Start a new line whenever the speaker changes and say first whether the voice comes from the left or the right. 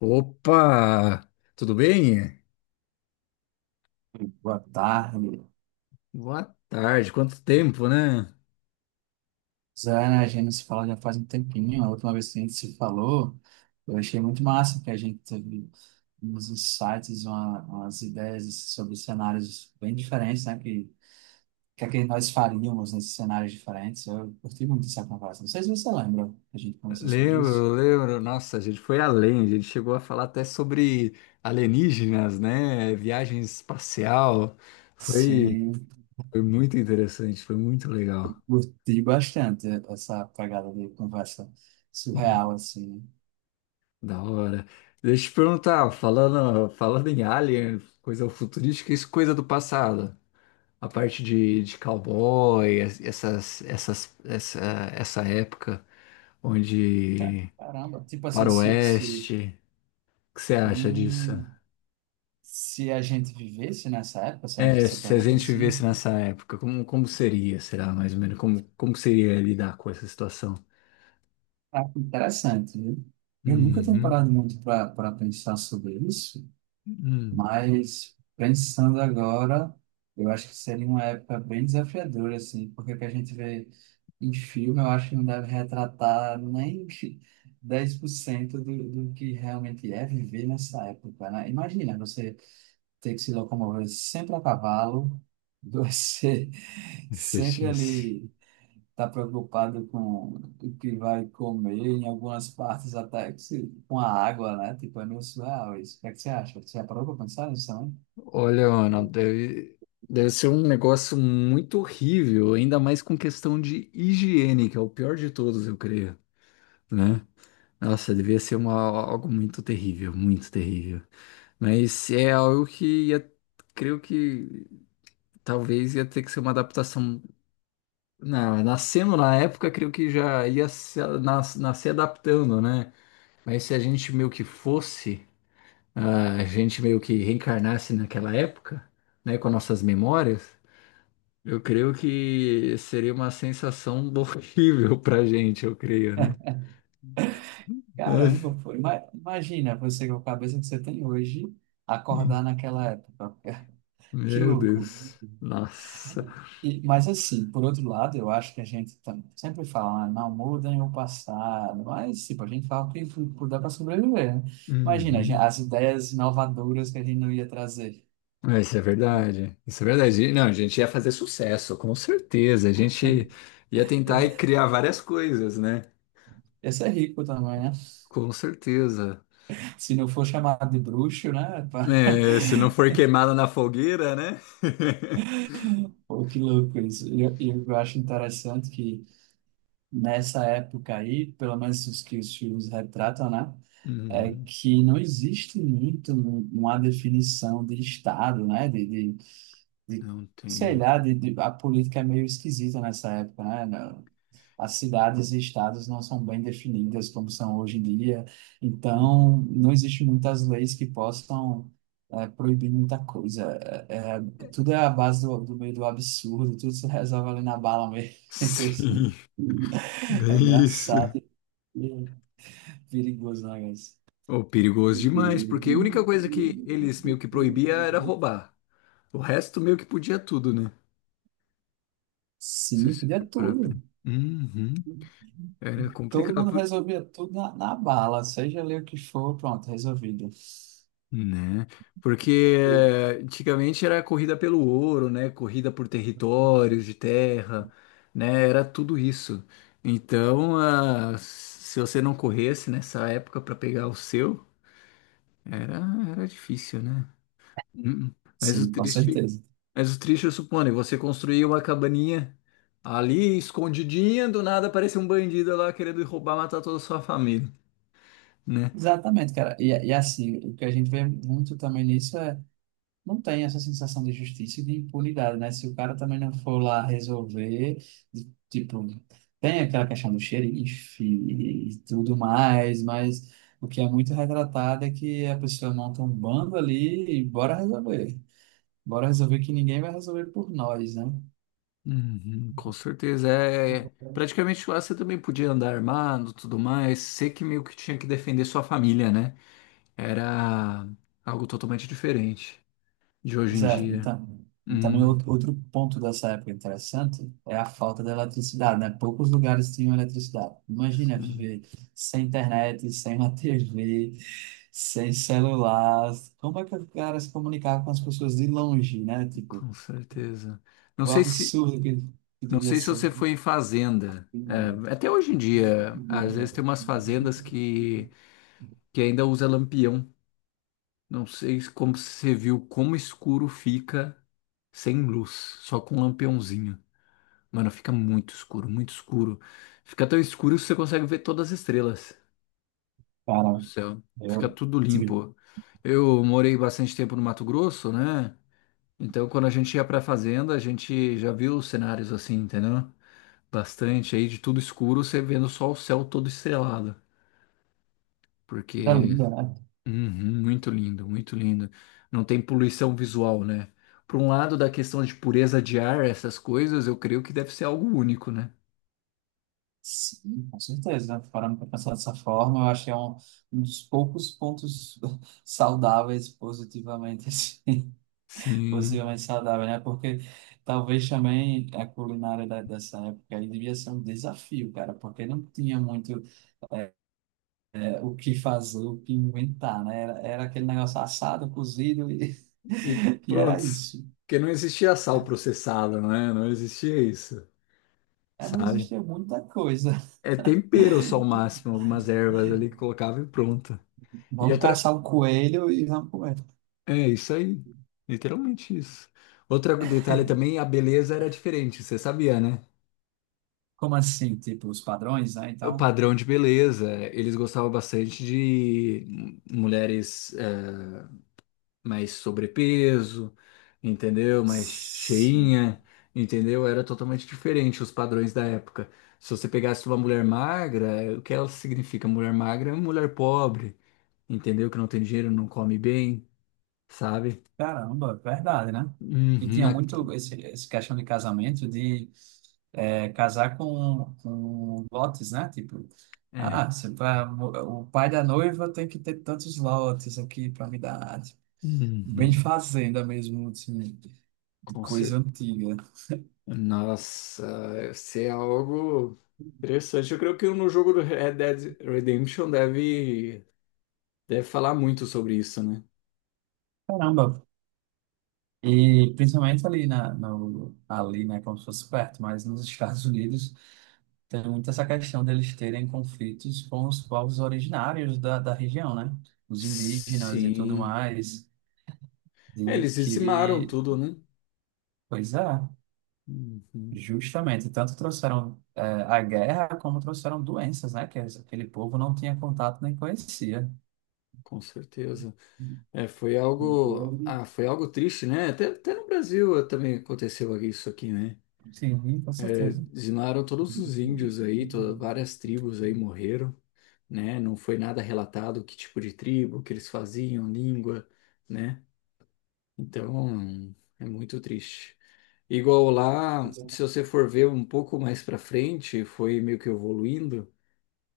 left: Opa! Tudo bem?
right: Boa tarde.
left: Boa tarde, quanto tempo, né?
right: Zana, a gente se fala já faz um tempinho. A última vez que a gente se falou, eu achei muito massa que a gente teve uns insights, umas ideias sobre cenários bem diferentes, né? Que nós faríamos nesses cenários diferentes. Eu curti muito essa conversa. Não sei se você lembra que a gente conversou sobre isso.
left: Lembro, lembro. Nossa, a gente foi além, a gente chegou a falar até sobre alienígenas, né? Viagem espacial. Foi,
right: Sim,
left: foi muito interessante, foi muito legal.
right: curti bastante essa pegada de conversa surreal,
left: Hum.
right: assim.
left: Da hora. Deixa eu te perguntar, falando em alien, coisa futurística, isso é coisa do passado. A parte de cowboy, essa época onde
right: Caramba, tipo assim,
left: faroeste, o que você acha disso?
right: num- Se a gente vivesse nessa época, se a-
left: É,
right: você
left: se a
right: pergunta
left: gente vivesse
right: assim,
left: nessa época, como, como seria, será, mais ou menos? Como, como seria lidar com essa situação?
right: ah, que interessante, viu? Eu nunca tenho
left: Uhum.
right: parado muito para pensar sobre isso,
left: Hum,
right: mas pensando agora, eu acho que seria uma época bem desafiadora, assim, porque o que a gente vê em filme, eu acho que não deve retratar nem que 10% do que realmente é viver nessa época, né? Imagina você ter que se locomover sempre a cavalo, você sempre
left: fetiche.
right: ali. Está preocupado com o que vai comer, em algumas partes até que com a água, né? Tipo, é meio surreal isso. O que é que você acha? Você já parou para pensar nisso também?
left: Olha, Ana, deve ser um negócio muito horrível, ainda mais com questão de higiene, que é o pior de todos, eu creio, né? Nossa, devia ser uma, algo muito terrível, muito terrível. Mas é algo que ia, creio que talvez ia ter que ser uma adaptação. Não, nascendo na época, creio que já ia se, nas, nascer adaptando, né? Mas se a gente meio que fosse, ah, a gente meio que reencarnasse naquela época, né, com nossas memórias, eu creio que seria uma sensação horrível pra gente, eu creio, né?
right: Caramba, pô. Imagina você com a cabeça que você tem hoje, acordar naquela época. Que
left: Meu
right: louco.
left: Deus. Nossa.
right: E, mas assim, por outro lado, eu acho que sempre fala, né, não mudem o passado, mas tipo, a gente fala o que puder para sobreviver, né? Imagina,
left: Uhum.
right: as ideias inovadoras que a gente não ia trazer.
left: É, isso é verdade. Isso é verdade. E, não, a gente ia fazer sucesso, com certeza. A gente ia tentar e criar várias coisas, né?
right: Esse é rico também, né?
left: Com certeza.
right: Se não for chamado de bruxo, né? Pá?
left: É, se não for queimado na fogueira, né?
right: Pô, que louco isso. E eu acho interessante que nessa época aí, pelo menos os que os filmes retratam, né? É
left: Uhum.
right: que não existe muito uma definição de Estado, né? De
left: Não
right: sei
left: tem.
right: lá, a política é meio esquisita nessa época, né? As cidades e estados não são bem definidas como são hoje em dia,
left: Uhum.
right: então não existe muitas leis que possam proibir muita coisa. É, é, tudo é a base do meio do absurdo, tudo se resolve ali na bala mesmo.
left: Sim,
right: É
left: bem isso.
right: engraçado e perigoso, né, guys?
left: Oh, perigoso demais, porque a única coisa que eles meio que proibia era roubar. O resto meio que podia tudo, né? Se
right: Sim,
left: você for
right: podia
left: parar pra-
right: tudo.
left: Uhum. Era
right: Todo mundo
left: complicado.
right: resolvia tudo na bala, seja ali o que for, pronto, resolvido.
left: Né? Porque antigamente era corrida pelo ouro, né? Corrida por territórios de terra, né? Era tudo isso. Então, ah, se você não corresse nessa época para pegar o seu, era, era difícil, né? Hum. Mas o
right: Sim, com
left: triste,
right: certeza.
left: mas o triste, eu suponho, é você construiu uma cabaninha ali escondidinha, do nada aparece um bandido lá querendo roubar, matar toda a sua família, né?
right: Exatamente, cara. E assim, o que a gente vê muito também nisso é, não tem essa sensação de justiça e de impunidade, né? Se o cara também não for lá resolver, tipo, tem aquela questão do xerife e tudo mais, mas o que é muito retratado é que a pessoa monta um bando ali e bora resolver. Bora resolver que ninguém vai resolver por nós, né?
left: Uhum, com certeza. É, praticamente lá você também podia andar armado, tudo mais. Você que meio que tinha que defender sua família, né? Era algo totalmente diferente de hoje
right: Pois
left: em
right: é, e,
left: dia.
right: ta- e também
left: Hum,
right: outro ponto dessa época interessante é a falta da eletricidade, né? Poucos lugares tinham eletricidade. Imagina
left: sim,
right: viver sem internet, sem uma TV, sem celular. Como é que o cara se comunicava com as pessoas de longe, né? Tipo,
left: com certeza. Não
right: o
left: sei se,
right: absurdo que
left: não
right: devia
left: sei se
right: ser.
left: você foi em fazenda. É, até hoje em dia, às vezes tem umas fazendas que ainda usa lampião. Não sei se- como você viu como escuro fica sem luz, só com um lampiãozinho. Mano, fica muito escuro, muito escuro. Fica tão escuro que você consegue ver todas as estrelas do
right: Cara,
left: céu. Fica
right: eu...
left: tudo
right: Tipo,
left: limpo. Eu morei bastante tempo no Mato Grosso, né? Então, quando a gente ia pra fazenda, a gente já viu os cenários assim, entendeu? Bastante aí de tudo escuro, você vendo só o céu todo estrelado.
right: coisa
left: Porque,
right: linda, né?
left: uhum, muito lindo, muito lindo. Não tem poluição visual, né? Por um lado, da questão de pureza de ar, essas coisas, eu creio que deve ser algo único, né?
right: Sim, com certeza. Parando para pensar dessa forma, eu acho que é um dos poucos pontos saudáveis, positivamente, assim,
left: Sim.
right: positivamente saudável, né? Porque talvez também a culinária dessa época aí devia ser um desafio, cara, porque não tinha muito o que fazer, o que inventar, né? Era aquele negócio assado, cozido e,
left: E
right: e
left: pronto,
right: era isso.
left: porque não existia sal processado, não é? Não existia isso,
right: É, não
left: sabe?
right: existia muita coisa.
left: É tempero só o máximo, algumas ervas ali que colocava e pronto. E
right: Vamos
left: outra,
right: caçar o coelho e vamos comer.
left: é isso aí, literalmente isso. Outro detalhe também, a beleza era diferente, você sabia, né?
right: Como assim? Tipo, os padrões, né, e
left: O
right: tal?
left: padrão de beleza, eles gostavam bastante de mulheres mais sobrepeso, entendeu? Mais
right: Sim.
left: cheinha, entendeu? Era totalmente diferente os padrões da época. Se você pegasse uma mulher magra, é, o que ela significa? Mulher magra é uma mulher pobre, entendeu? Que não tem dinheiro, não come bem, sabe?
right: Caramba, verdade, né? E
left: Uhum,
right: tinha
left: a-
right: muito esse questão de casamento, de é, casar com lotes, né? Tipo,
left: é.
right: o pai da noiva tem que ter tantos lotes aqui para me dar. Tipo, bem
left: Uhum,
right: de fazenda mesmo, assim, de
left: com
right: coisa
left: certeza.
right: antiga.
left: Nossa, isso é algo interessante. Eu creio que no jogo do Red Dead Redemption deve falar muito sobre isso, né?
right: Caramba. E principalmente ali na, no, ali, né, como se fosse perto, mas nos Estados Unidos. Tem muito essa questão deles terem conflitos com os povos originários da região, né? Os indígenas e tudo
left: Sim.
right: mais,
left: É,
right: e
left: eles dizimaram
right: que,
left: tudo, né?
right: pois é,
left: Uhum,
right: justamente, tanto trouxeram a guerra como trouxeram doenças, né? Que aquele povo não tinha contato nem conhecia.
left: com certeza. É, foi algo, ah, foi algo triste, né? Até no Brasil também aconteceu isso aqui, né?
right: Sim, com
left: É,
right: certeza.
left: dizimaram todos os índios aí, to- várias tribos aí morreram, né? Não foi nada relatado que tipo de tribo, o que eles faziam, língua, né? Então, é muito triste. Igual lá, se você for ver um pouco mais para frente, foi meio que evoluindo.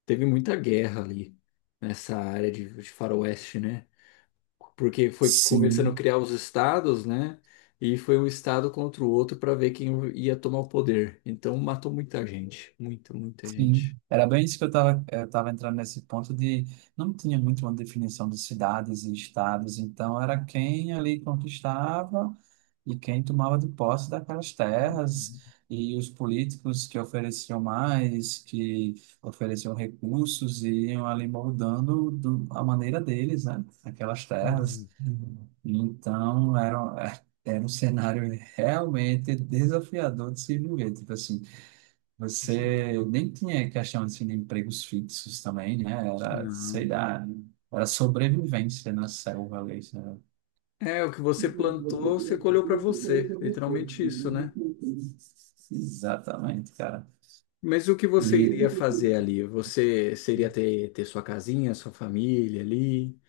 left: Teve muita guerra ali nessa área de faroeste, né? Porque foi começando a
right: Sim.
left: criar os estados, né? E foi um estado contra o outro para ver quem ia tomar o poder. Então matou muita gente, muita, muita gente.
right: Sim, era bem isso que eu tava entrando nesse ponto de não tinha muito uma definição de cidades e estados, então era quem ali conquistava e quem tomava de posse daquelas terras
left: Hum,
right: e os políticos que ofereciam mais, que ofereciam recursos e iam ali moldando a maneira deles, né, aquelas
left: hum,
right: terras. Então era, era um cenário realmente desafiador de se viver, tipo assim,
left: isso aí.
right: você nem tinha questão assim, de empregos fixos também, né? Era, sei
left: Não.
right: lá, era sobrevivência na selva ali, sabe?
left: É, o que você plantou, você colheu para você, literalmente isso, né?
right: Exatamente, cara.
left: Mas o que
right: E,
left: você iria fazer ali? Você seria ter sua casinha, sua família ali?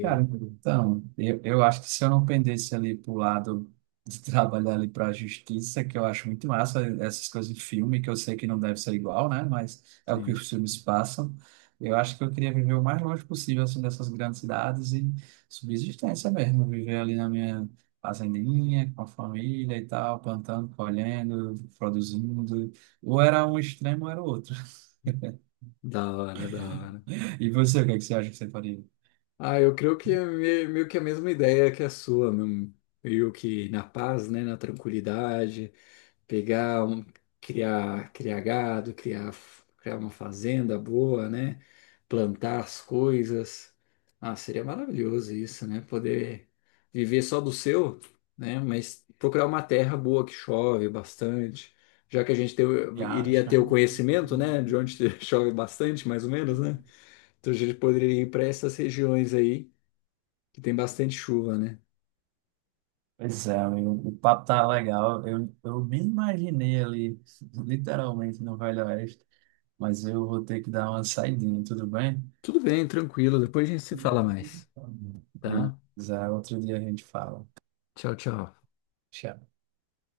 right: Cara, então, eu acho que se eu não pendesse ali pro lado de trabalhar ali para a justiça, que eu acho muito massa, essas coisas de filme, que eu sei que não deve ser igual, né? Mas é o que
left: Sim,
right: os filmes passam. Eu acho que eu queria viver o mais longe possível, assim, dessas grandes cidades e subsistência mesmo, viver ali na minha fazendinha, com a família e tal, plantando, colhendo, produzindo. Ou era um extremo ou era o outro.
left: da hora, da hora.
right: E você, o que é que você acha que você faria?
left: Ah, eu creio que é meio que a mesma ideia que a sua, num- meio que na paz, né, na tranquilidade, pegar, um, criar gado, criar uma fazenda boa, né, plantar as coisas. Ah, seria maravilhoso isso, né, poder viver só do seu, né, mas procurar uma terra boa que chove bastante, já que a gente tem o- iria ter o
right: Viagem,
left: conhecimento, né, de
right: né?
left: onde chove bastante, mais ou menos, né, então a gente poderia ir para essas regiões aí que tem bastante chuva, né?
right: Pois é, amigo, o papo tá legal. Eu me imaginei ali, literalmente, no Velho Oeste, mas eu vou ter que dar uma saidinha, tudo bem?
left: Tudo bem, tranquilo. Depois a gente se fala mais, tá?
right: Beleza, outro dia a gente fala.
left: Tchau, tchau.
right: Tchau.